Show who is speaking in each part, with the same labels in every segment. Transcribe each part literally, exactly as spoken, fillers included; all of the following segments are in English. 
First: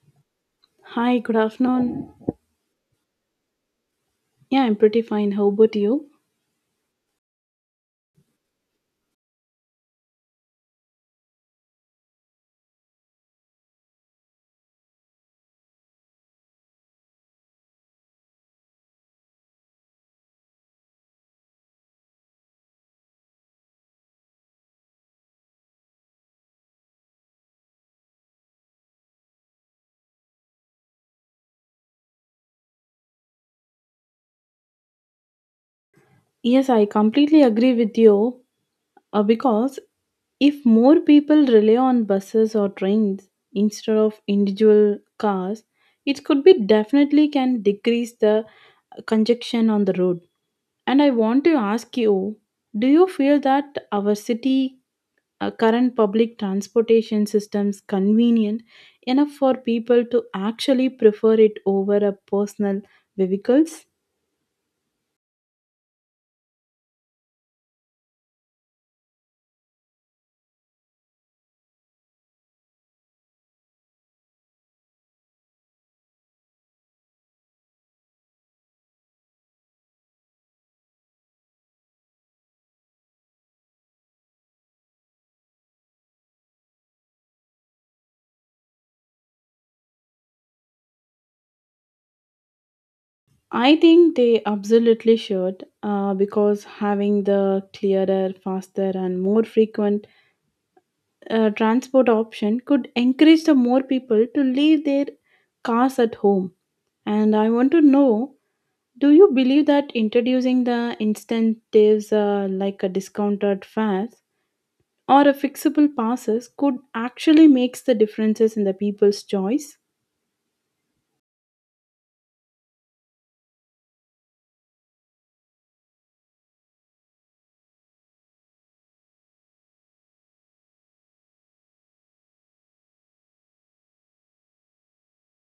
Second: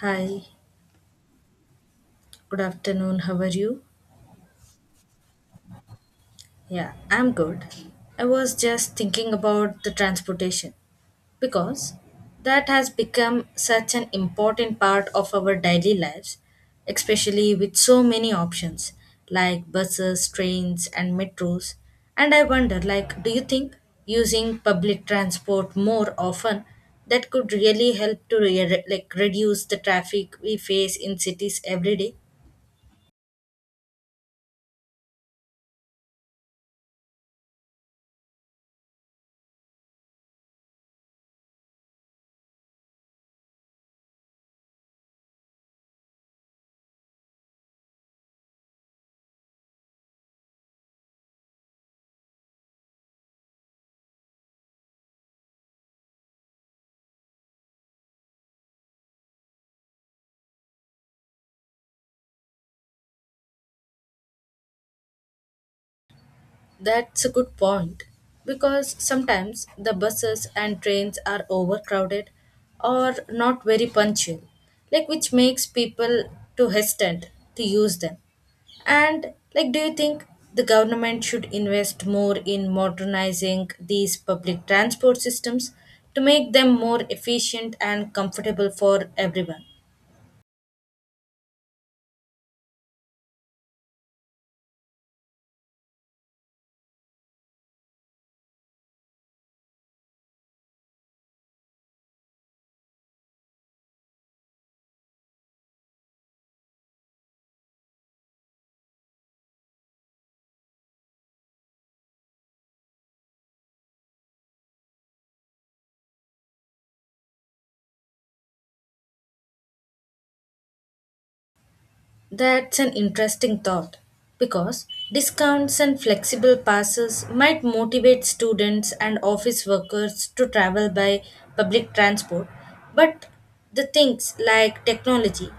Speaker 1: Hi,
Speaker 2: Hi, good afternoon.
Speaker 1: good afternoon. How are you?
Speaker 2: Yeah, I'm pretty fine. How about you?
Speaker 1: Yeah, I'm good. I was just thinking about the transportation because that has become such an important part of our daily lives, especially with so many options like buses, trains, and metros. And I wonder, like, do you think using public transport more often, that could really help to re- like reduce the traffic we face in cities every day?
Speaker 2: Yes, I completely agree with you uh, because if more people rely on buses or trains instead of individual cars, it could be definitely can decrease the congestion on the road. And I want to ask you, do you feel that our city uh, current public transportation systems convenient enough for people to actually prefer it over a personal vehicles?
Speaker 1: That's a good point because sometimes the buses and trains are overcrowded or not very punctual, like which makes people too hesitant to use them. And like do you think the government should invest more in modernizing these public transport systems to make them more efficient and comfortable for everyone?
Speaker 2: I think they absolutely should uh, because having the clearer, faster, and more frequent uh, transport option could encourage the more people to leave their cars at home. And I want to know, do you believe that introducing the incentives uh, like a discounted fares or a fixable passes could actually makes the differences in the people's choice?
Speaker 1: That's an interesting thought because discounts and flexible passes might motivate students and office workers to travel by public transport. But the things like technology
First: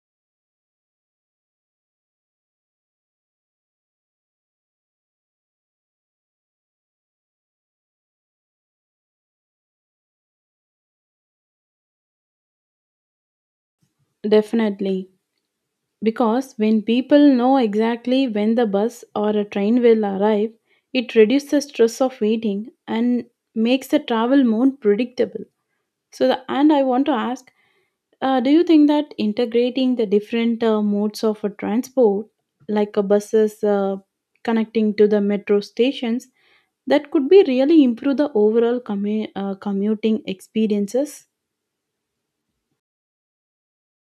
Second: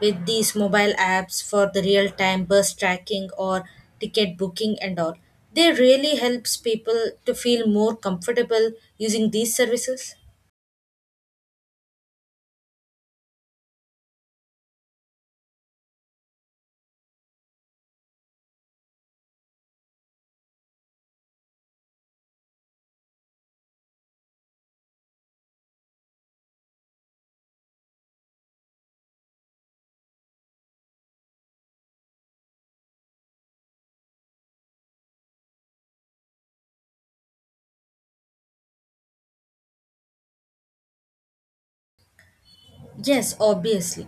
Speaker 1: with these mobile apps for the real time bus tracking or ticket booking and all, they really helps people to feel more comfortable using these services.
Speaker 2: Definitely, because when people know exactly when the bus or a train will arrive, it reduces the stress of waiting and makes the travel more predictable. So the, and I want to ask, Uh, do you think that integrating the different uh, modes of uh, transport, like uh, buses uh, connecting to the metro stations, that could be really improve the overall commu- uh, commuting experiences?
Speaker 1: Yes, obviously.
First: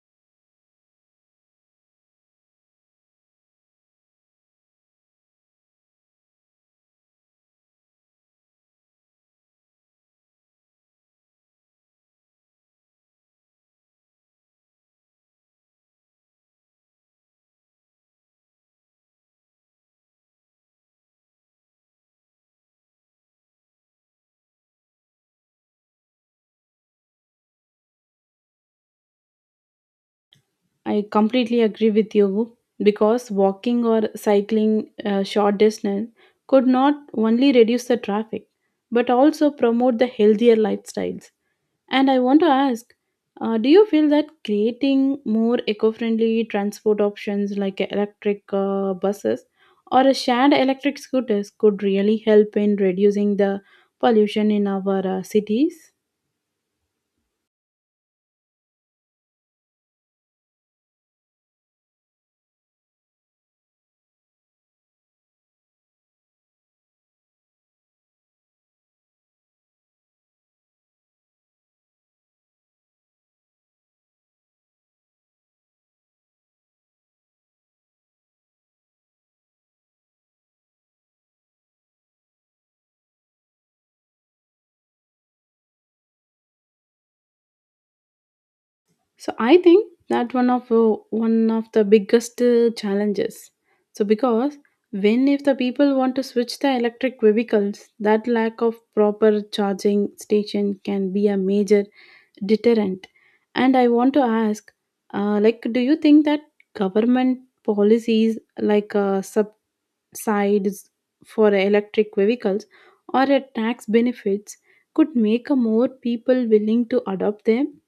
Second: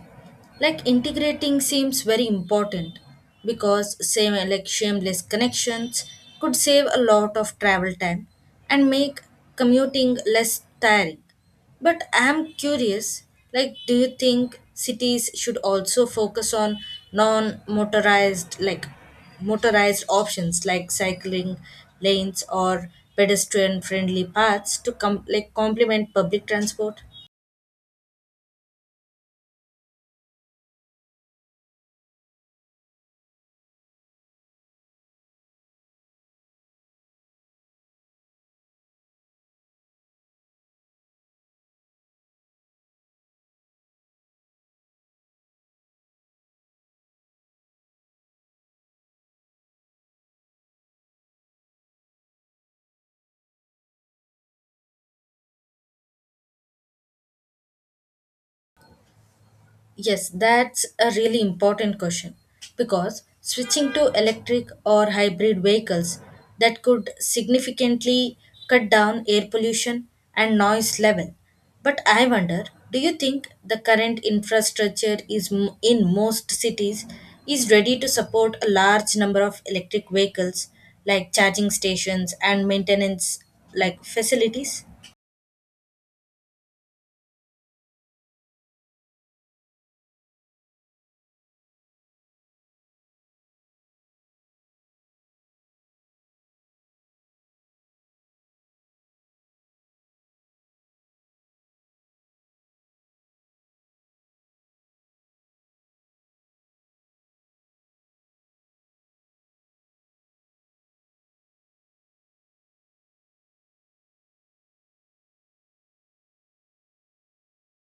Speaker 1: Like integrating seems very important because same like shameless connections could save a lot of travel time and make commuting less tiring. But I'm curious, like do you think cities should also focus on non-motorized like motorized options like cycling lanes or pedestrian friendly paths to com- like complement public transport?
Speaker 2: I completely agree with you because walking or cycling uh, short distance could not only reduce the traffic but also promote the healthier lifestyles. And I want to ask, uh, do you feel that creating more eco-friendly transport options like electric uh, buses or a shared electric scooters could really help in reducing the pollution in our uh, cities?
Speaker 1: Yes, that's a really important question because switching to electric or hybrid vehicles that could significantly cut down air pollution and noise level. But I wonder, do you think the current infrastructure is m- in most cities is ready to support a large number of electric vehicles like charging stations and maintenance like facilities?
Speaker 2: So I think that one of uh, one of the biggest uh, challenges. So because when if the people want to switch the electric vehicles, that lack of proper charging station can be a major deterrent. And I want to ask, uh, like, do you think that government policies like uh, subsidies for electric vehicles or a tax benefits could make a more people willing to adopt them?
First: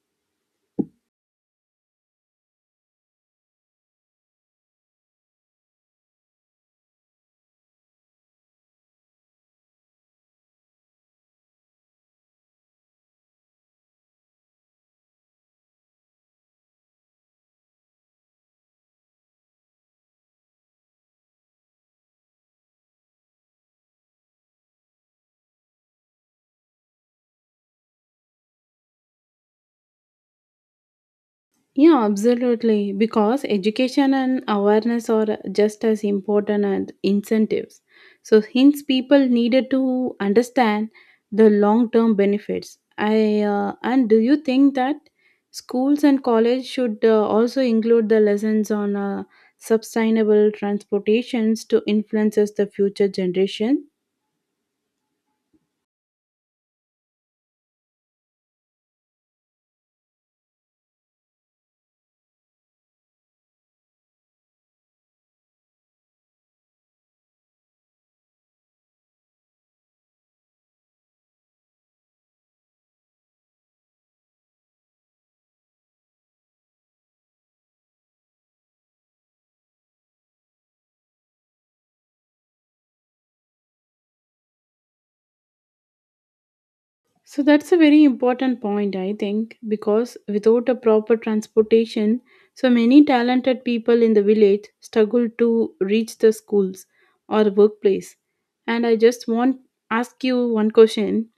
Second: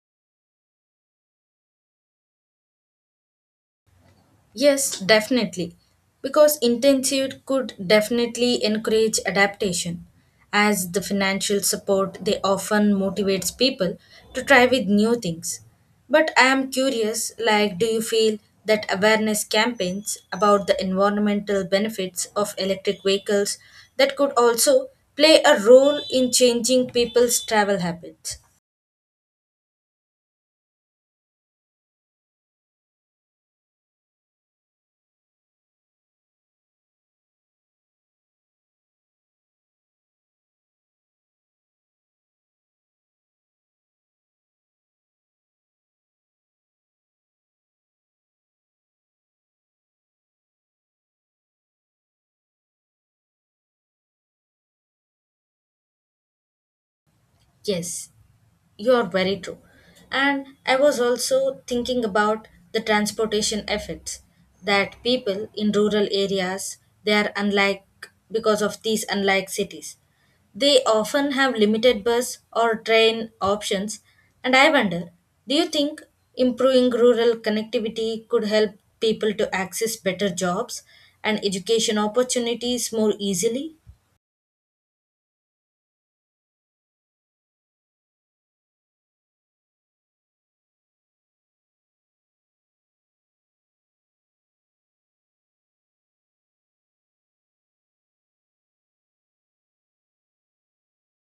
Speaker 1: Yes, definitely. Because intensive could definitely encourage adaptation, as the financial support they often motivates people to try with new things. But I am curious, like do you feel that awareness campaigns about the environmental benefits of electric vehicles, that could also play a role in changing people's travel habits?
Speaker 2: Yeah, absolutely. Because education and awareness are just as important as incentives. So, hence, people needed to understand the long term benefits. I uh, And do you think that schools and college should uh, also include the lessons on uh, sustainable transportations to influences the future generation?
Speaker 1: Yes, you're very true. And I was also thinking about the transportation effects that people in rural areas, they are unlike because of these unlike cities. They often have limited bus or train options, and I wonder, do you think improving rural connectivity could help people to access better jobs and education opportunities more easily?
Speaker 2: So that's a very important point, I think, because without a proper transportation, so many talented people in the village struggle to reach the schools or workplace. And I just want ask you one question.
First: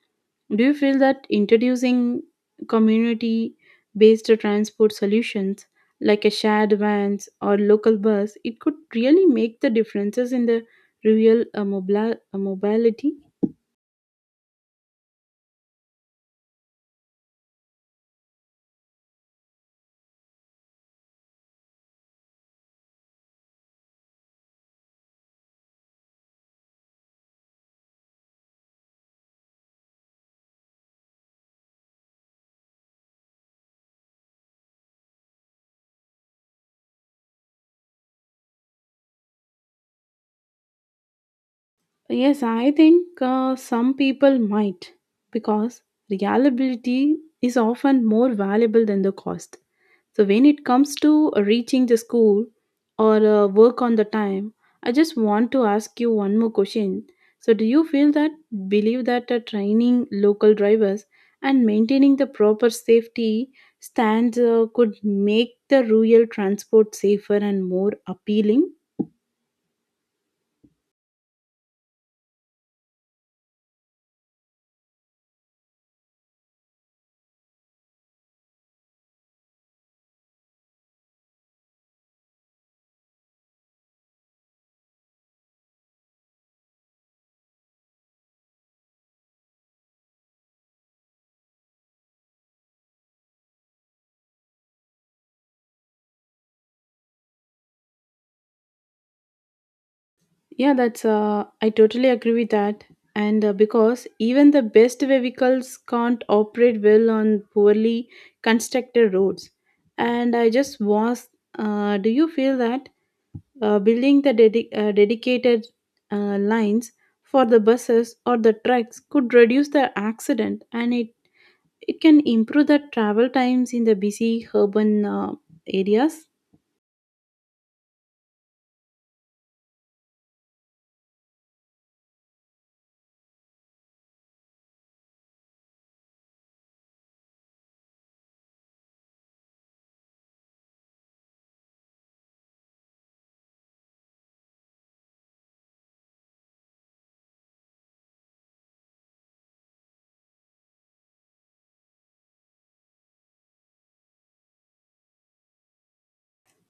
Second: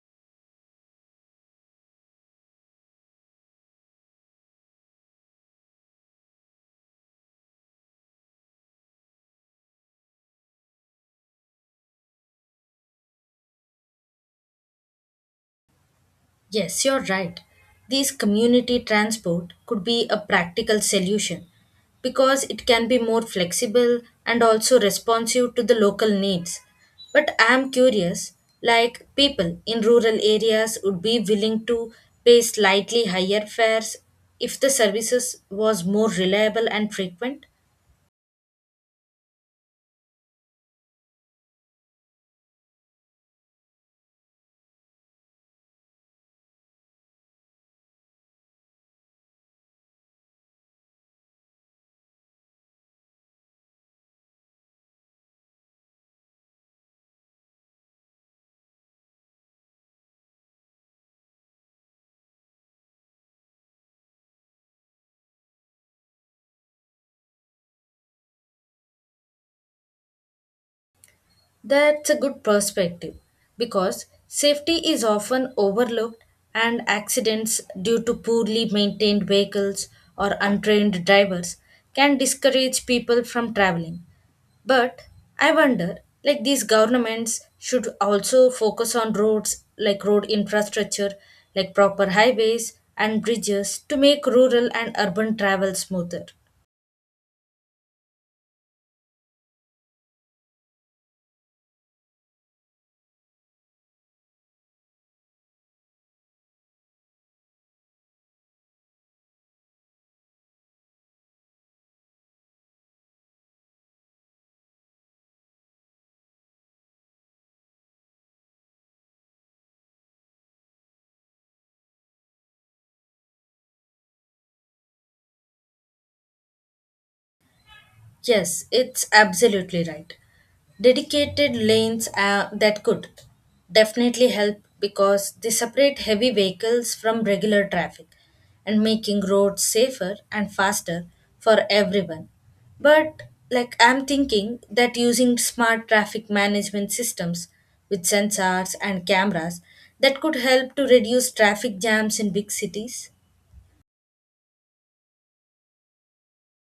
Speaker 2: Do you feel that introducing community based transport solutions like a shared vans or local bus, it could really make the differences in the real uh, mobla- uh, mobility?
Speaker 1: Yes, you're right. These community transport could be a practical solution because it can be more flexible and also responsive to the local needs. But I am curious, like people in rural areas would be willing to pay slightly higher fares if the services was more reliable and frequent?
Speaker 2: So, yes, I think uh, some people might, because reliability is often more valuable than the cost. So, when it comes to uh, reaching the school or uh, work on the time, I just want to ask you one more question. So, do you feel that believe that uh, training local drivers and maintaining the proper safety stands uh, could make the rural transport safer and more appealing?
Speaker 1: That's a good perspective because safety is often overlooked, and accidents due to poorly maintained vehicles or untrained drivers can discourage people from traveling. But I wonder, like these governments should also focus on roads, like road infrastructure, like proper highways and bridges to make rural and urban travel smoother.
Speaker 2: Yeah, that's uh, I totally agree with that. And uh, because even the best vehicles can't operate well on poorly constructed roads. And I just was, uh, do you feel that uh, building the dedi- uh, dedicated uh, lines for the buses or the trucks could reduce the accident and it, it can improve the travel times in the busy urban uh, areas?
Speaker 1: Yes, it's absolutely right. Dedicated lanes uh, that could definitely help because they separate heavy vehicles from regular traffic and making roads safer and faster for everyone. But like I'm thinking that using smart traffic management systems with sensors and cameras, that could help to reduce traffic jams in big cities.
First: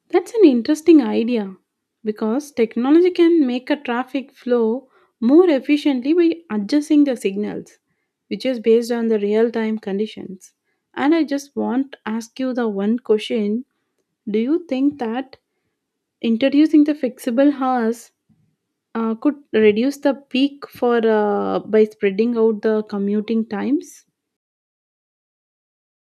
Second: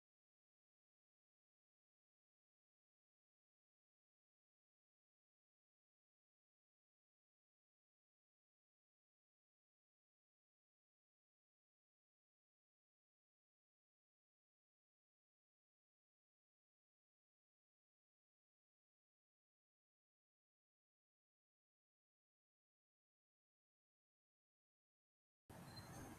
Speaker 2: That's an interesting idea because technology can make a traffic flow more efficiently by adjusting the signals, which is based on the real time conditions. And I just want to ask you the one question. Do you think that introducing the flexible hours uh, could reduce the peak for uh, by spreading out the commuting times?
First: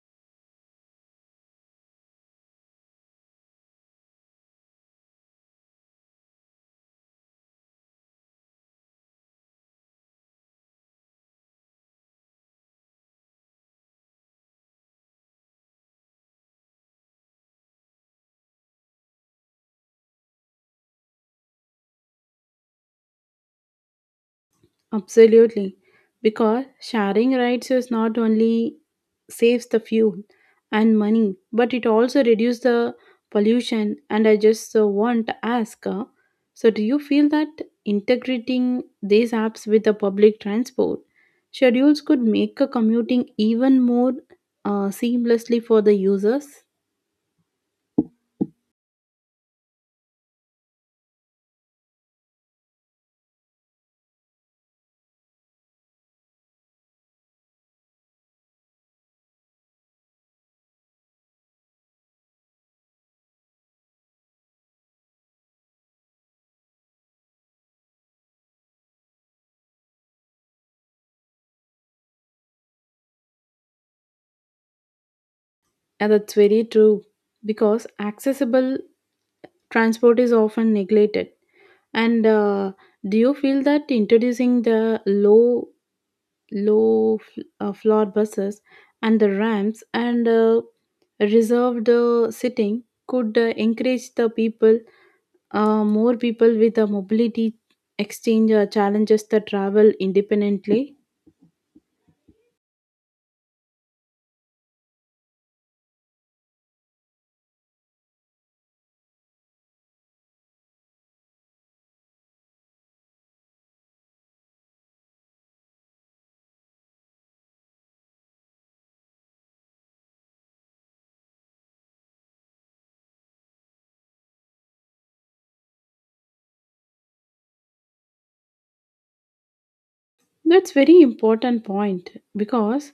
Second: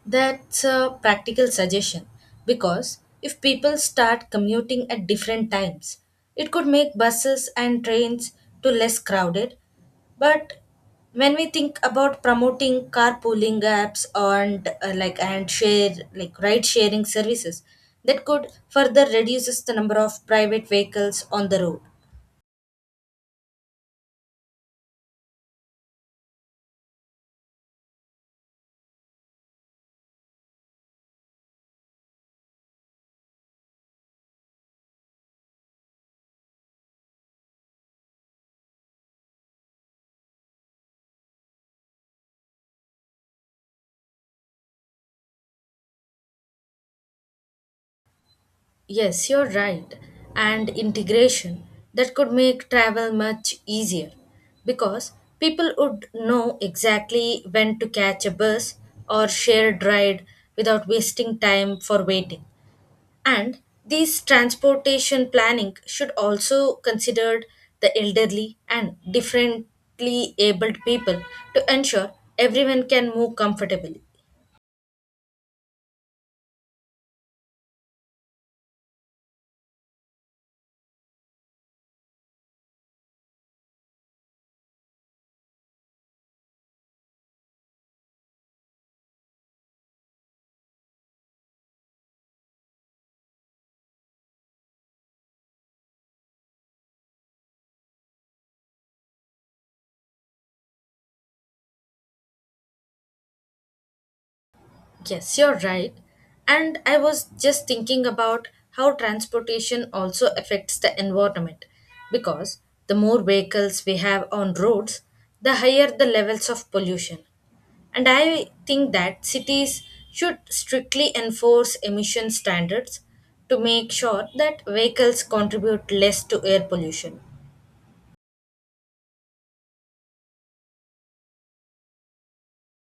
Speaker 1: That's a practical suggestion because if people start commuting at different times, it could make buses and trains to less crowded. But when we think about promoting carpooling apps and uh, like and share like ride sharing services, that could further reduces the number of private vehicles on the road.
Speaker 2: Absolutely. Because sharing rides is not only saves the fuel and money, but it also reduces the pollution. And I just uh, want to ask uh, so, do you feel that integrating these apps with the public transport schedules could make a commuting even more uh, seamlessly for the users?
Speaker 1: Yes, you're right. And integration, that could make travel much easier because people would know exactly when to catch a bus or shared ride without wasting time for waiting. And these transportation planning should also consider the elderly and differently abled people to ensure everyone can move comfortably.
Speaker 2: And that's very true because accessible transport is often neglected. And uh, do you feel that introducing the low low f- uh, floor buses and the ramps and uh, reserved uh, sitting could uh, encourage the people, uh, more people with the mobility exchange uh, challenges, that travel independently?
Speaker 1: Yes, you're right. And I was just thinking about how transportation also affects the environment because the more vehicles we have on roads, the higher the levels of pollution. And I think that cities should strictly enforce emission standards to make sure that vehicles contribute less to air pollution.
Speaker 2: That's very important point, because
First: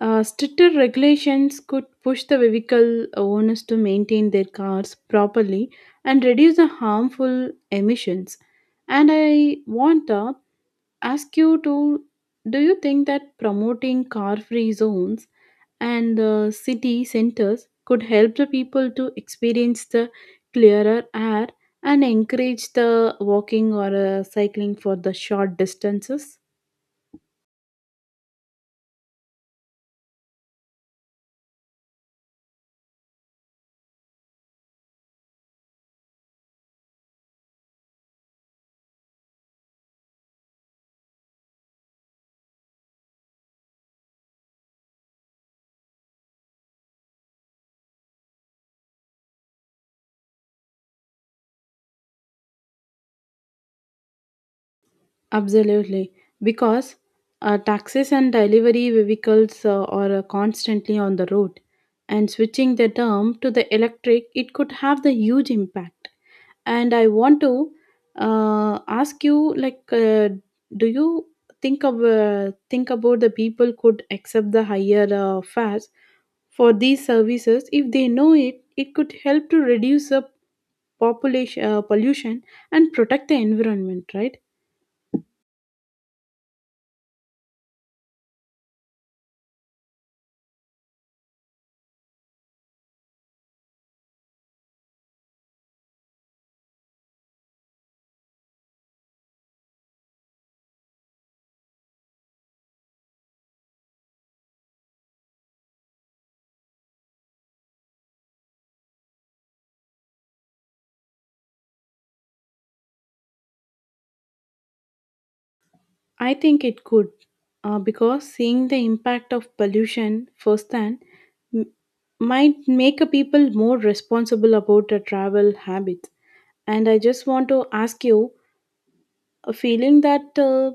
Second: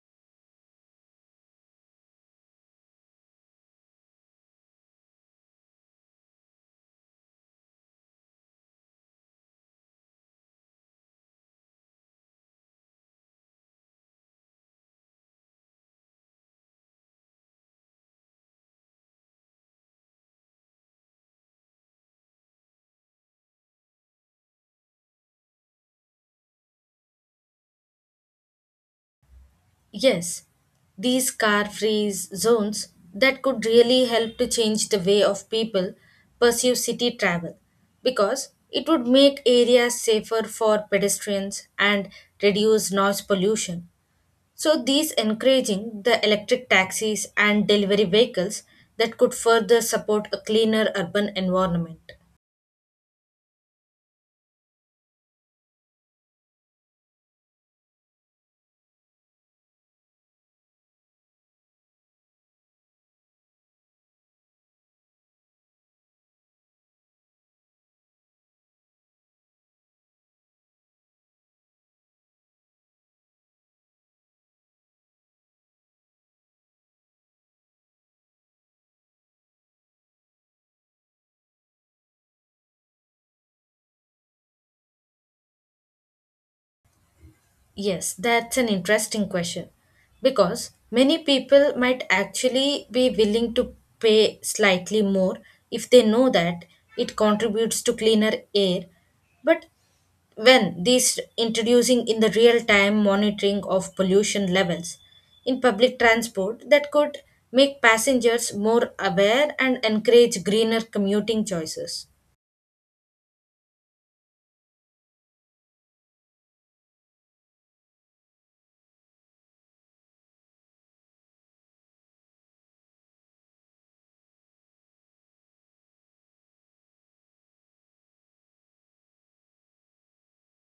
Speaker 2: uh, stricter regulations could push the vehicle owners to maintain their cars properly and reduce the harmful emissions. And I want to ask you to, do you think that promoting car-free zones and uh, city centers could help the people to experience the clearer air and encourage the walking or uh, cycling for the short distances?
Speaker 1: Yes, these car free zones, that could really help to change the way of people pursue city travel because it would make areas safer for pedestrians and reduce noise pollution. So, these encouraging the electric taxis and delivery vehicles, that could further support a cleaner urban environment.
Speaker 2: Absolutely, because uh, taxis and delivery vehicles uh, are uh, constantly on the road, and switching the term to the electric, it could have the huge impact. And I want to uh, ask you, like, uh, do you think of uh, think about the people could accept the higher uh, fares for these services if they know it? It could help to reduce the population uh, pollution and protect the environment, right?
Speaker 1: Yes, that's an interesting question because many people might actually be willing to pay slightly more if they know that it contributes to cleaner air. But when these introducing in the real time monitoring of pollution levels in public transport, that could make passengers more aware and encourage greener commuting choices.
Speaker 2: I think it could, uh, because seeing the impact of pollution firsthand might make a people more responsible about their travel habits. And I just want to ask you a feeling that uh,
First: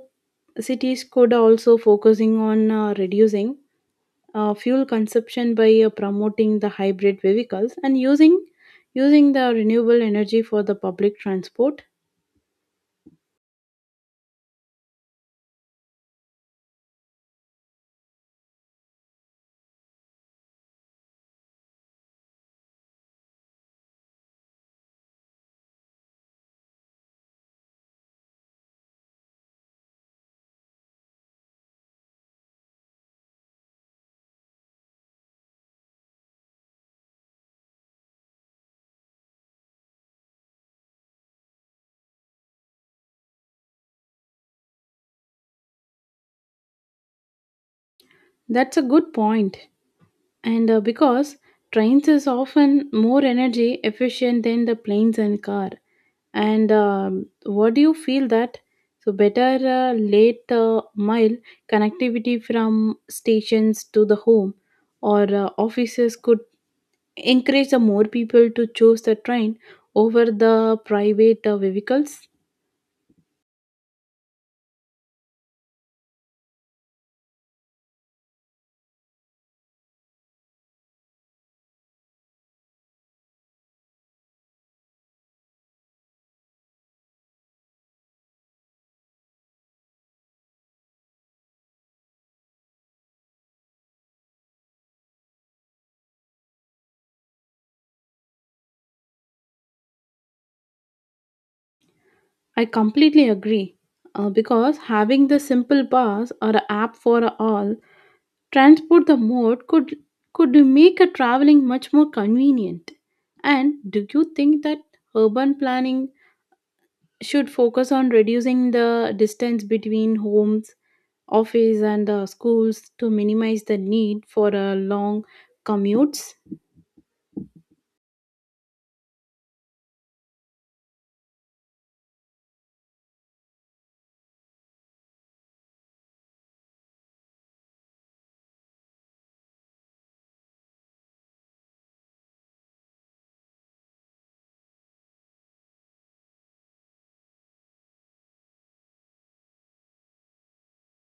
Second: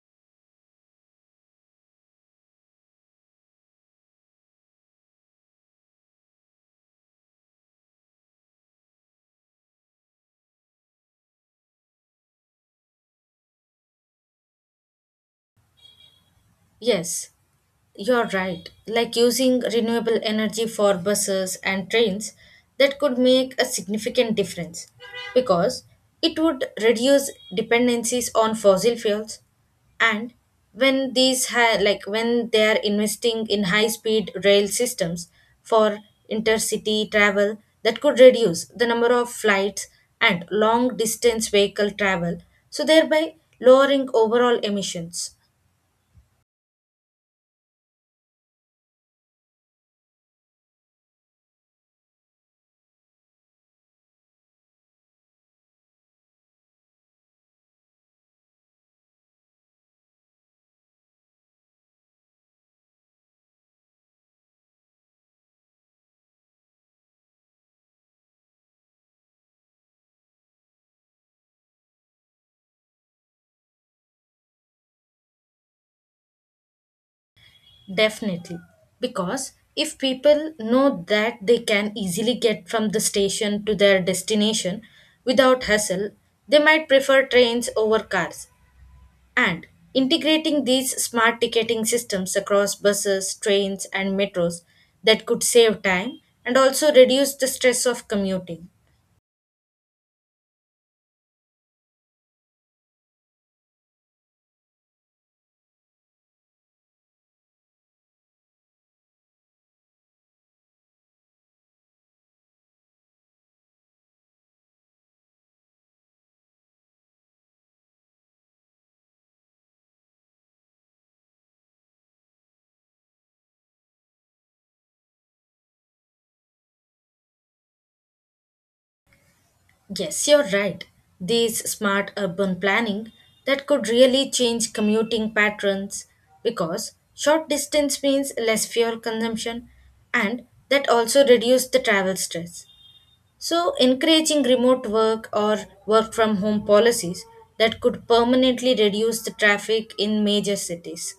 Speaker 2: cities could also focusing on uh, reducing uh, fuel consumption by uh, promoting the hybrid vehicles and using using the renewable energy for the public transport.
Speaker 1: Yes, you're right. Like using renewable energy for buses and trains, that could make a significant difference because it would reduce dependencies on fossil fuels, and when these ha- like when they are investing in high speed rail systems for intercity travel, that could reduce the number of flights and long distance vehicle travel, so thereby lowering overall emissions.
Speaker 2: That's a good point. And uh, because trains is often more energy efficient than the planes and car. And um, what do you feel that so better uh, late uh, mile connectivity from stations to the home or uh, offices could encourage the more people to choose the train over the private uh, vehicles?
Speaker 1: Definitely. Because if people know that they can easily get from the station to their destination without hassle, they might prefer trains over cars. And integrating these smart ticketing systems across buses, trains, and metros, that could save time and also reduce the stress of commuting.
Speaker 2: I completely agree, uh, because having the simple pass or a app for all transport the mode could could make a traveling much more convenient. And do you think that urban planning should focus on reducing the distance between homes, office and the schools to minimize the need for uh, long commutes?
Speaker 1: Yes, you're right. These smart urban planning, that could really change commuting patterns because short distance means less fuel consumption, and that also reduce the travel stress. So encouraging remote work or work from home policies, that could permanently reduce the traffic in major cities.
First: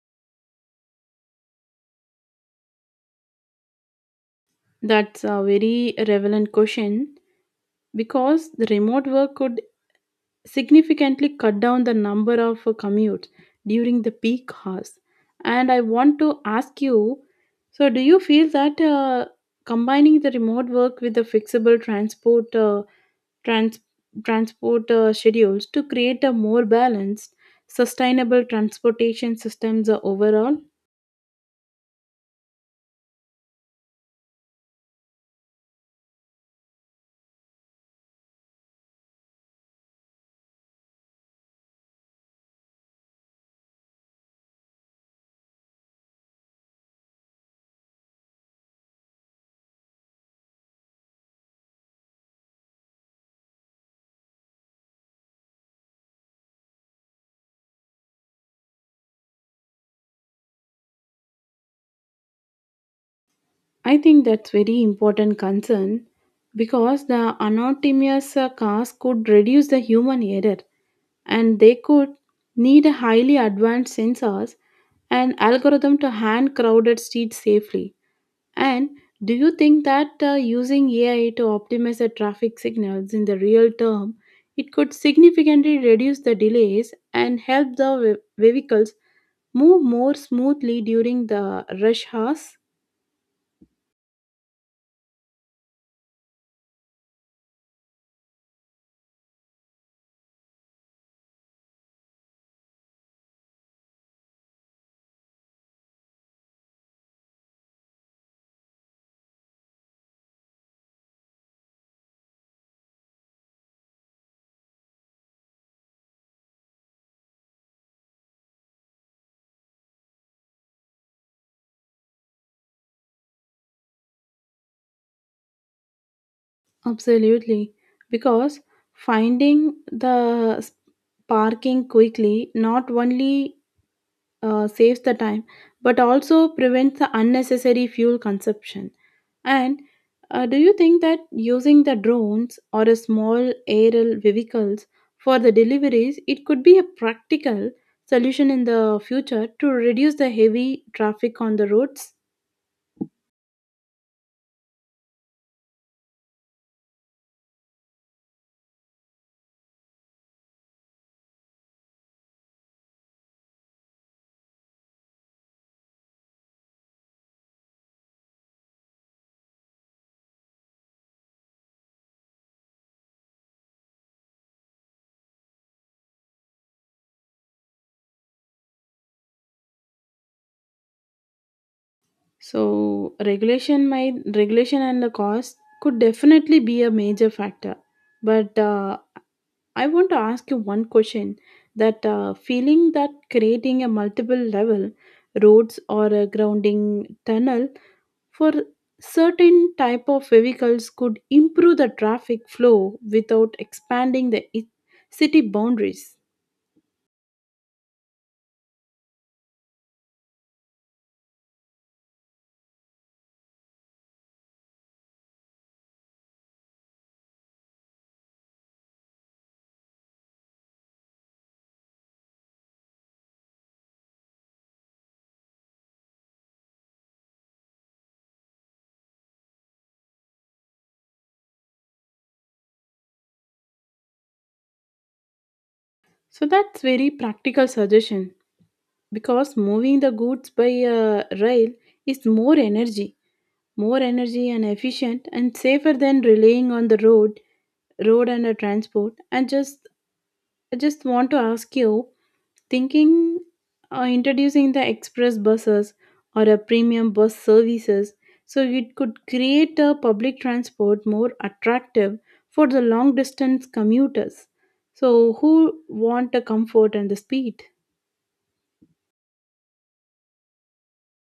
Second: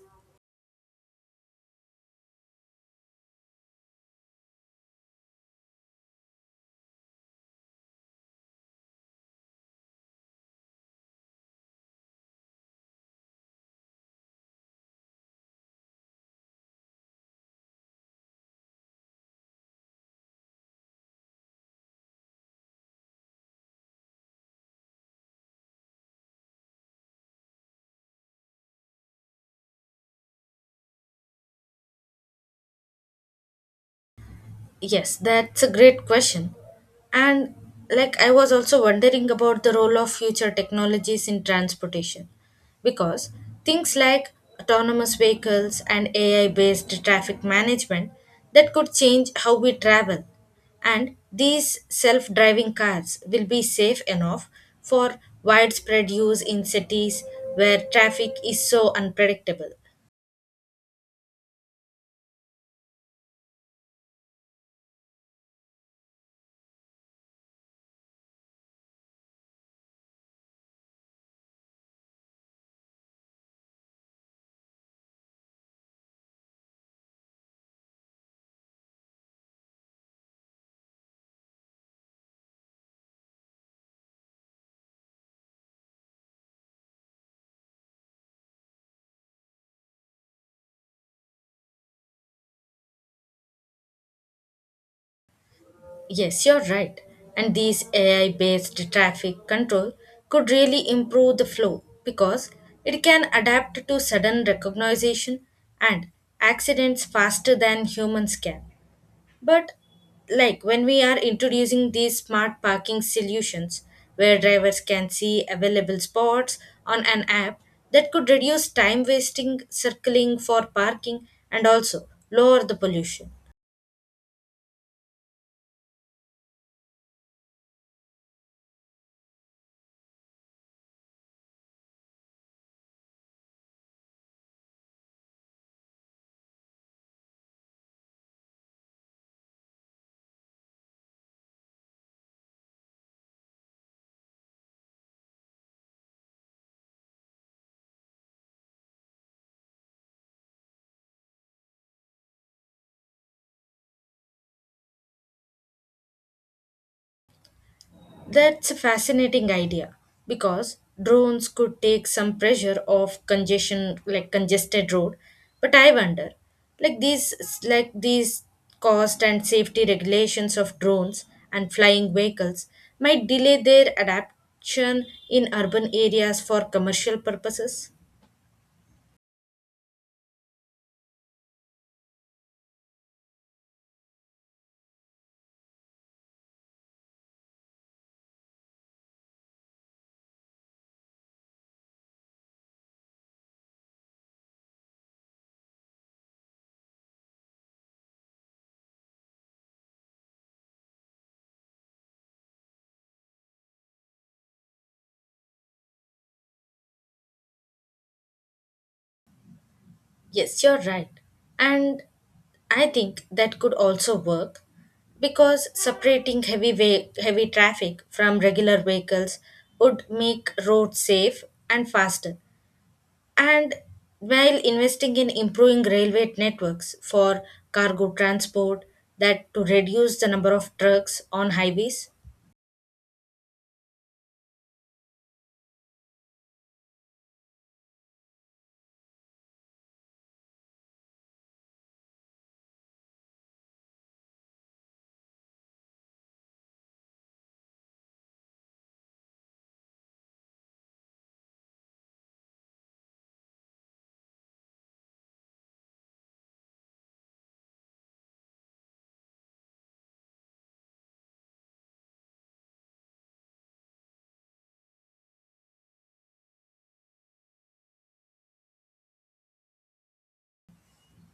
Speaker 2: That's a very relevant question because the remote work could significantly cut down the number of uh, commutes during the peak hours. And I want to ask you, so, do you feel that uh, combining the remote work with the flexible transport, uh, trans- transport uh, schedules to create a more balanced, sustainable transportation systems uh, overall?
Speaker 1: Yes, that's a great question. And like I was also wondering about the role of future technologies in transportation because things like autonomous vehicles and A I based traffic management, that could change how we travel, and these self-driving cars will be safe enough for widespread use in cities where traffic is so unpredictable.
Speaker 2: I think that's very important concern, because the anonymous uh, cars could reduce the human error, and they could need a highly advanced sensors and algorithm to hand crowded streets safely. And do you think that uh, using A I to optimize the traffic signals in the real term, it could significantly reduce the delays and help the ve- vehicles move more smoothly during the rush hours?
Speaker 1: Yes, you're right. And these A I based traffic control could really improve the flow because it can adapt to sudden recognition and accidents faster than humans can. But, like when we are introducing these smart parking solutions where drivers can see available spots on an app, that could reduce time wasting, circling for parking, and also lower the pollution.
Speaker 2: Absolutely, because finding the s- parking quickly not only uh, saves the time but also prevents the unnecessary fuel consumption. And uh, do you think that using the drones or a small aerial vehicles for the deliveries, it could be a practical solution in the future to reduce the heavy traffic on the roads?
Speaker 1: That's a fascinating idea because drones could take some pressure off congestion like congested road, but I wonder, like these like these cost and safety regulations of drones and flying vehicles might delay their adaptation in urban areas for commercial purposes.
Speaker 2: So regulation might regulation and the cost could definitely be a major factor, but uh, I want to ask you one question, that uh, feeling that creating a multiple level roads or a grounding tunnel for certain type of vehicles could improve the traffic flow without expanding the i- city boundaries.
Speaker 1: Yes, you're right. And I think that could also work because separating heavy ve- heavy traffic from regular vehicles would make roads safe and faster. And while investing in improving railway networks for cargo transport, that to reduce the number of trucks on highways.
Speaker 2: So that's very practical suggestion because moving the goods by uh, rail is more energy, more energy and efficient and safer than relying on the road, road and the transport. And just I just want to ask you, thinking uh, introducing the express buses or a premium bus services, so it could create a public transport more attractive for the long distance commuters. So who want the comfort and the speed?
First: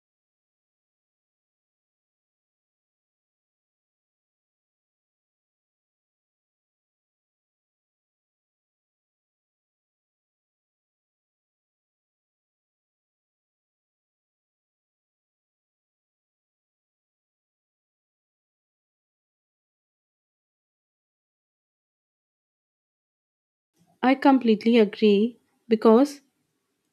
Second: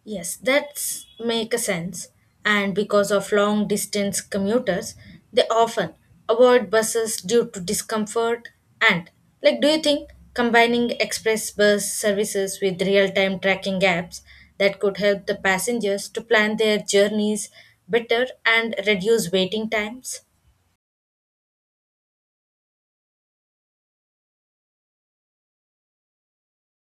Speaker 1: Yes, that's make a sense. And because of long distance commuters, they often avoid buses due to discomfort, and like do you think combining express bus services with real-time tracking apps, that could help the passengers to plan their journeys better and reduce waiting times?
Speaker 2: I completely agree because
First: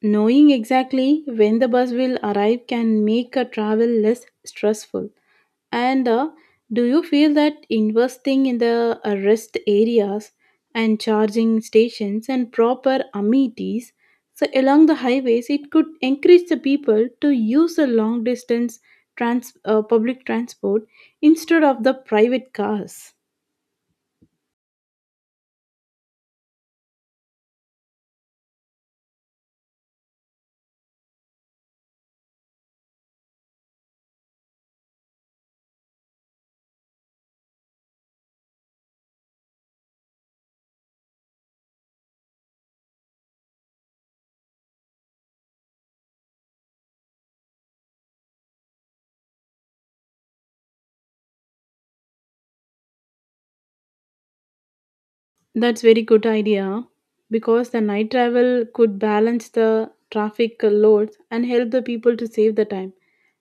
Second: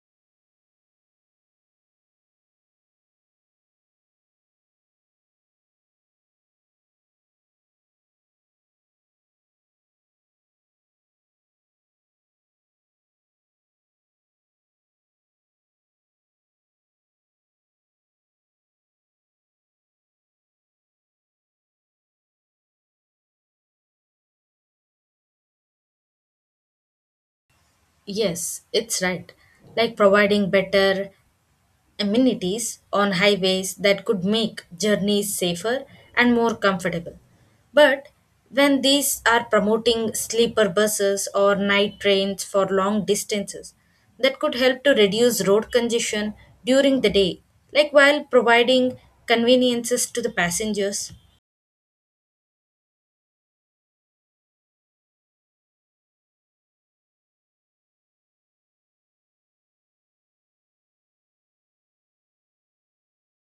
Speaker 2: knowing exactly when the bus will arrive can make a travel less stressful. And uh, do you feel that investing in the uh, rest areas and charging stations and proper amenities so along the highways, it could encourage the people to use the long distance trans- uh, public transport instead of the private cars?
Speaker 1: Yes, it's right. Like providing better amenities on highways, that could make journeys safer and more comfortable. But when these are promoting sleeper buses or night trains for long distances, that could help to reduce road congestion during the day, like while providing conveniences to the passengers.
Speaker 2: That's very good idea because the night travel could balance the traffic loads and help the people to save the time.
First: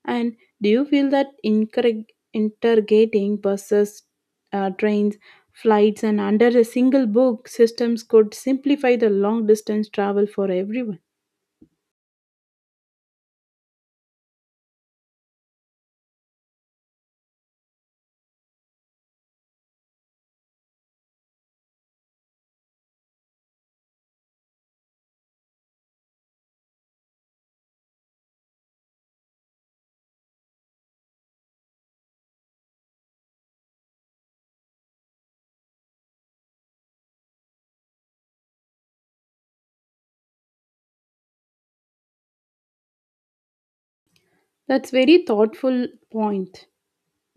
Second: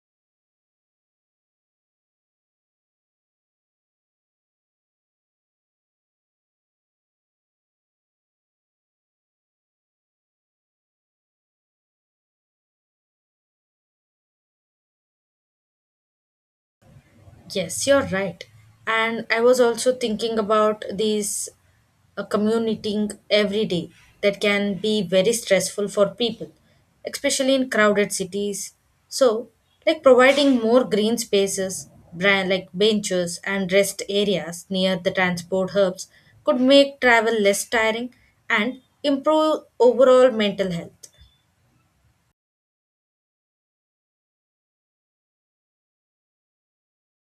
Speaker 2: And do you feel that incorreg- interrogating buses, uh, trains, flights, and under a single book systems could simplify the long distance travel for everyone?
Speaker 1: Yes, you're right. And I was also thinking about these uh, commuting every day, that can be very stressful for people, especially in crowded cities. So, like providing more green spaces, bran- like benches and rest areas near the transport hubs could make travel less tiring and improve overall mental health.
Speaker 2: That's very thoughtful point.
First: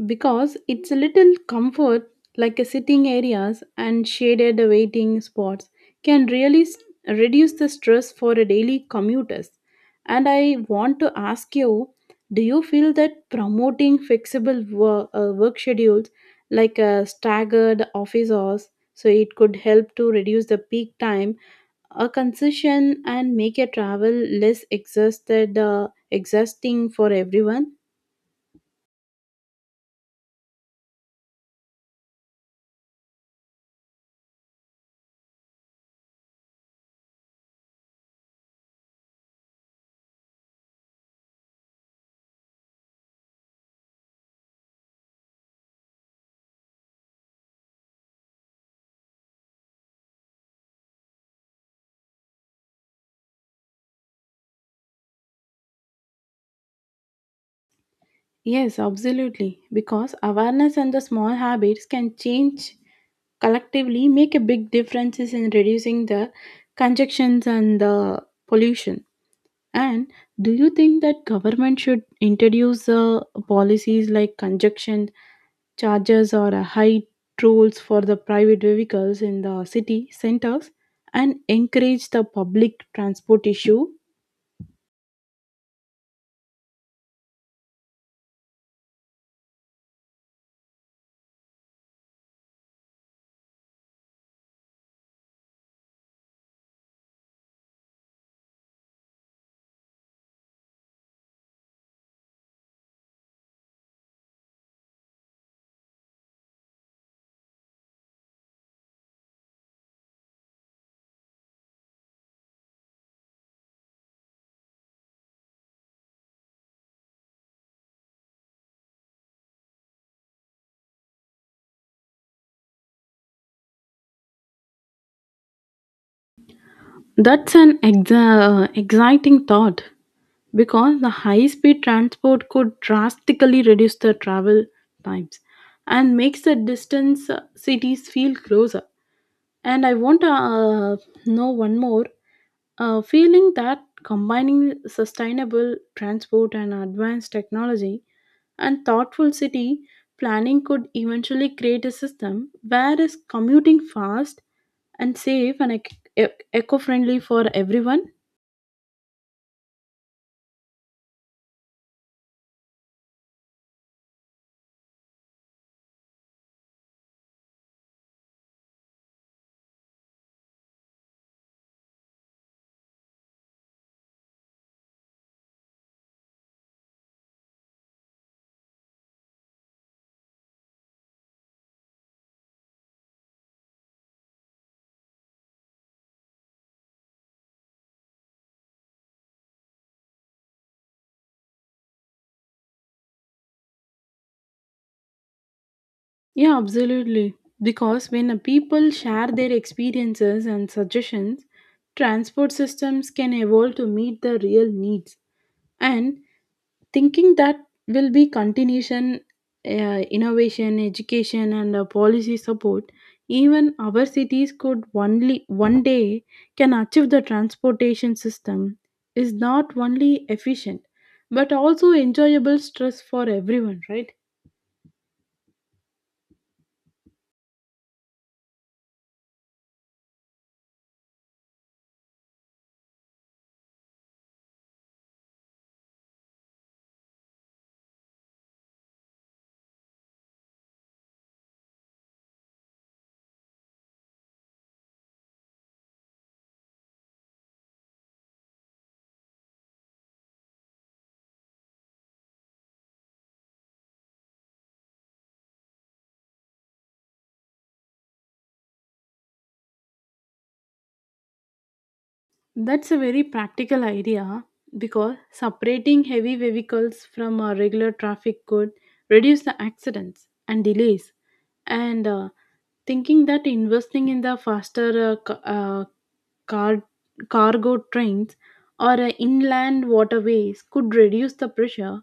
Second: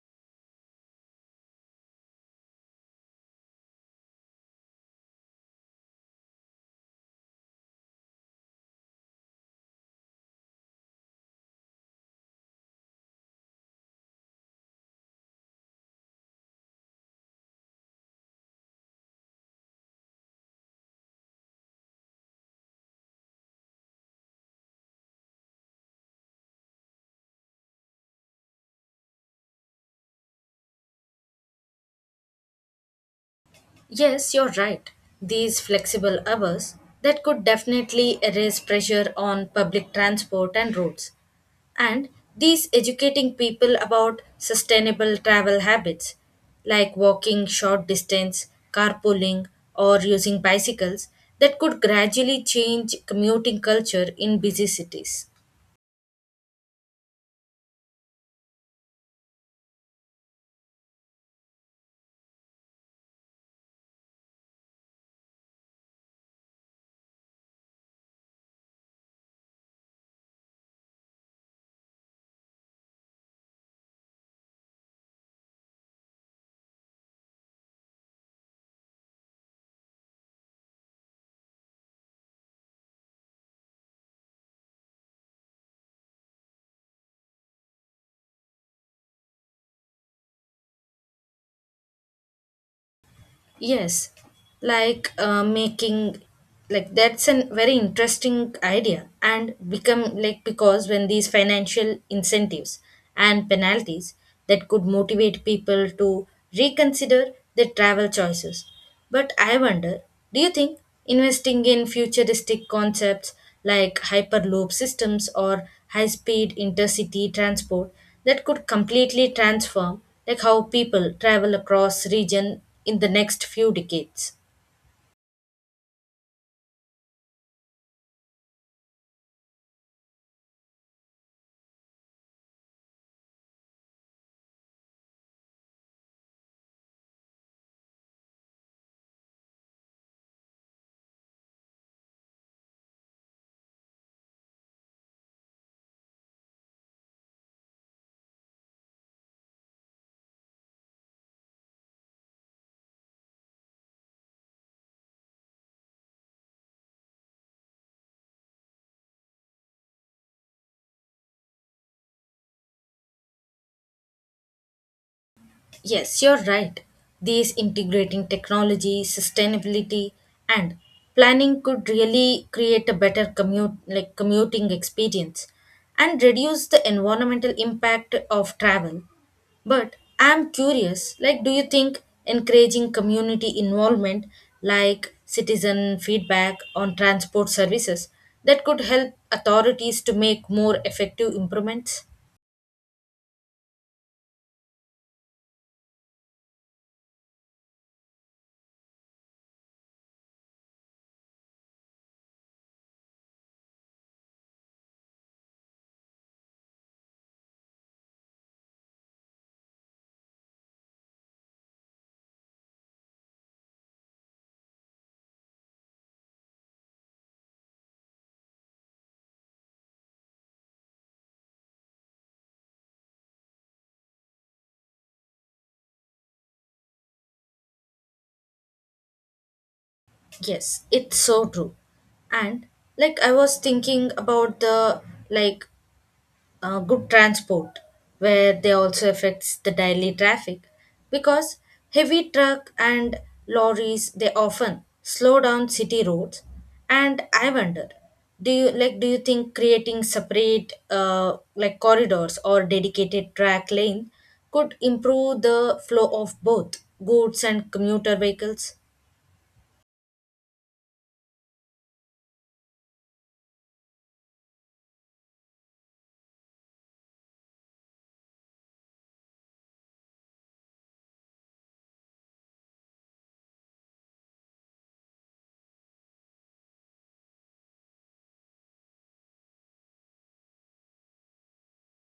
Speaker 2: Because it's a little comfort, like a sitting areas and shaded waiting spots, can really s- reduce the stress for a daily commuters. And I want to ask you, do you feel that promoting flexible work, uh, work schedules like a staggered office hours, so it could help to reduce the peak time a concession and make a travel less exhausted uh, exhausting for everyone?
Speaker 1: Yes, you're right. These flexible hours, that could definitely erase pressure on public transport and roads. And these educating people about sustainable travel habits, like walking short distance, carpooling, or using bicycles, that could gradually change commuting culture in busy cities.
Speaker 2: Yes, absolutely. Because awareness and the small habits can change collectively, make a big differences in reducing the congestions and the pollution. And do you think that government should introduce uh, policies like congestion charges or a height rules for the private vehicles in the city centers and encourage the public transport issue?
Speaker 1: Yes, like uh, making like that's a very interesting idea, and become like because when these financial incentives and penalties, that could motivate people to reconsider their travel choices, but I wonder, do you think investing in futuristic concepts like hyperloop systems or high-speed intercity transport, that could completely transform like how people travel across region in the next few decades?
Speaker 2: That's an exa- uh, exciting thought because the high speed transport could drastically reduce the travel times and makes the distance uh, cities feel closer. And I want to uh, know one more uh, feeling that combining sustainable transport and advanced technology and thoughtful city planning could eventually create a system where is commuting fast and safe and ec- ec- eco-friendly for everyone.
Speaker 1: Yes, you're right. These integrating technology, sustainability, and planning could really create a better commute like commuting experience and reduce the environmental impact of travel. But I'm curious, like do you think encouraging community involvement like citizen feedback on transport services, that could help authorities to make more effective improvements?
Speaker 2: Yeah, absolutely, because when a people share their experiences and suggestions, transport systems can evolve to meet the real needs. And thinking that will be continuation, uh, innovation education and uh, policy support, even our cities could only one day can achieve the transportation system is not only efficient but also enjoyable stress for everyone, right?
Speaker 1: Yes, it's so true. And like I was thinking about the like uh, good transport where they also affects the daily traffic because heavy truck and lorries they often slow down city roads, and I wonder, do you like do you think creating separate uh, like corridors or dedicated track lane could improve the flow of both goods and commuter vehicles?
Speaker 2: That's a very practical idea because separating heavy vehicles from uh, regular traffic could reduce the accidents and delays. And uh, thinking that investing in the faster uh, ca- uh, car- cargo trains or uh, inland waterways could reduce the pressure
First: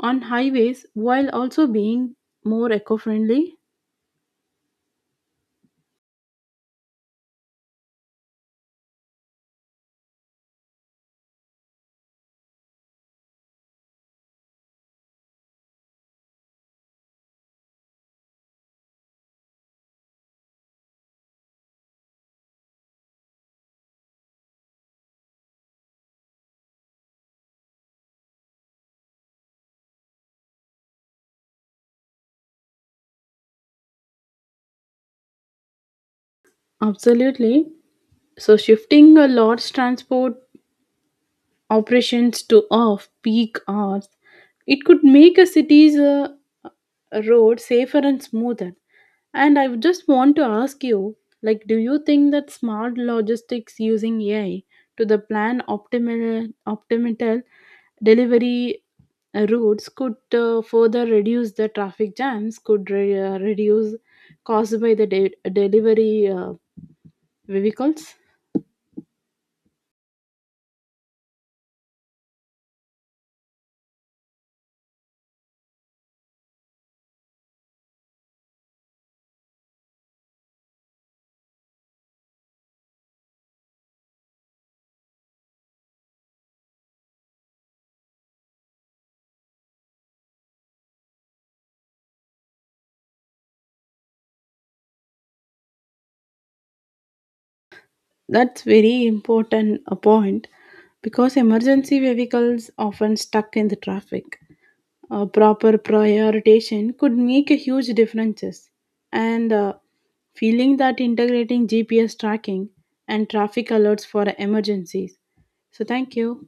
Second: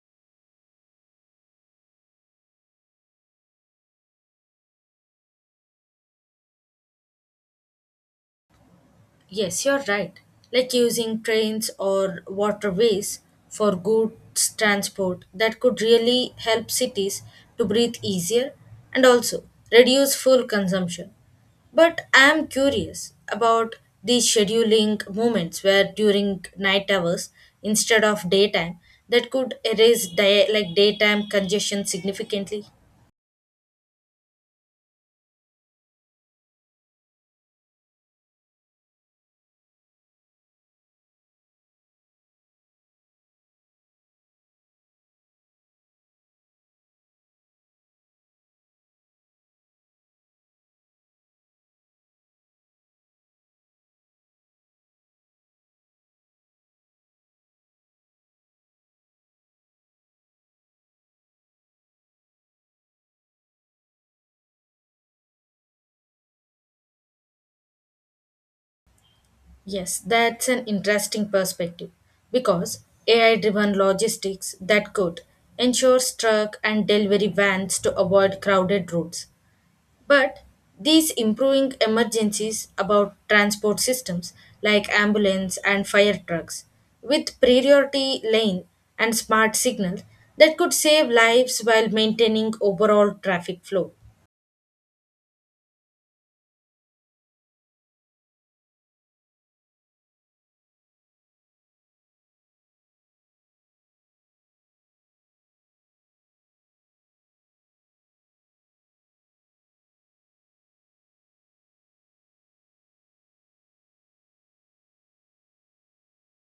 Speaker 2: on highways while also being more eco friendly?
Speaker 1: Yes, you're right. Like using trains or waterways for goods transport, that could really help cities to breathe easier and also reduce fuel consumption. But I am curious about these scheduling moments where during night hours instead of daytime, that could erase day, like daytime congestion significantly.
Speaker 2: Absolutely. So, shifting a large transport operations to off peak hours. It could make a city's uh, road safer and smoother. And I just want to ask you, like, do you think that smart logistics using A I to the plan optimal optimal delivery uh, routes could uh, further reduce the traffic jams, could re- uh, reduce caused by the de- delivery uh, vehicles?
Speaker 1: Yes, that's an interesting perspective because A I driven logistics, that could ensure truck and delivery vans to avoid crowded roads. But these improving emergencies about transport systems like ambulance and fire trucks with priority lane and smart signals, that could save lives while maintaining overall traffic flow.
Speaker 2: That's very important a point because emergency vehicles often stuck in the traffic. A proper prioritization could make a huge differences. And uh, feeling that integrating G P S tracking and traffic alerts for emergencies. So thank you.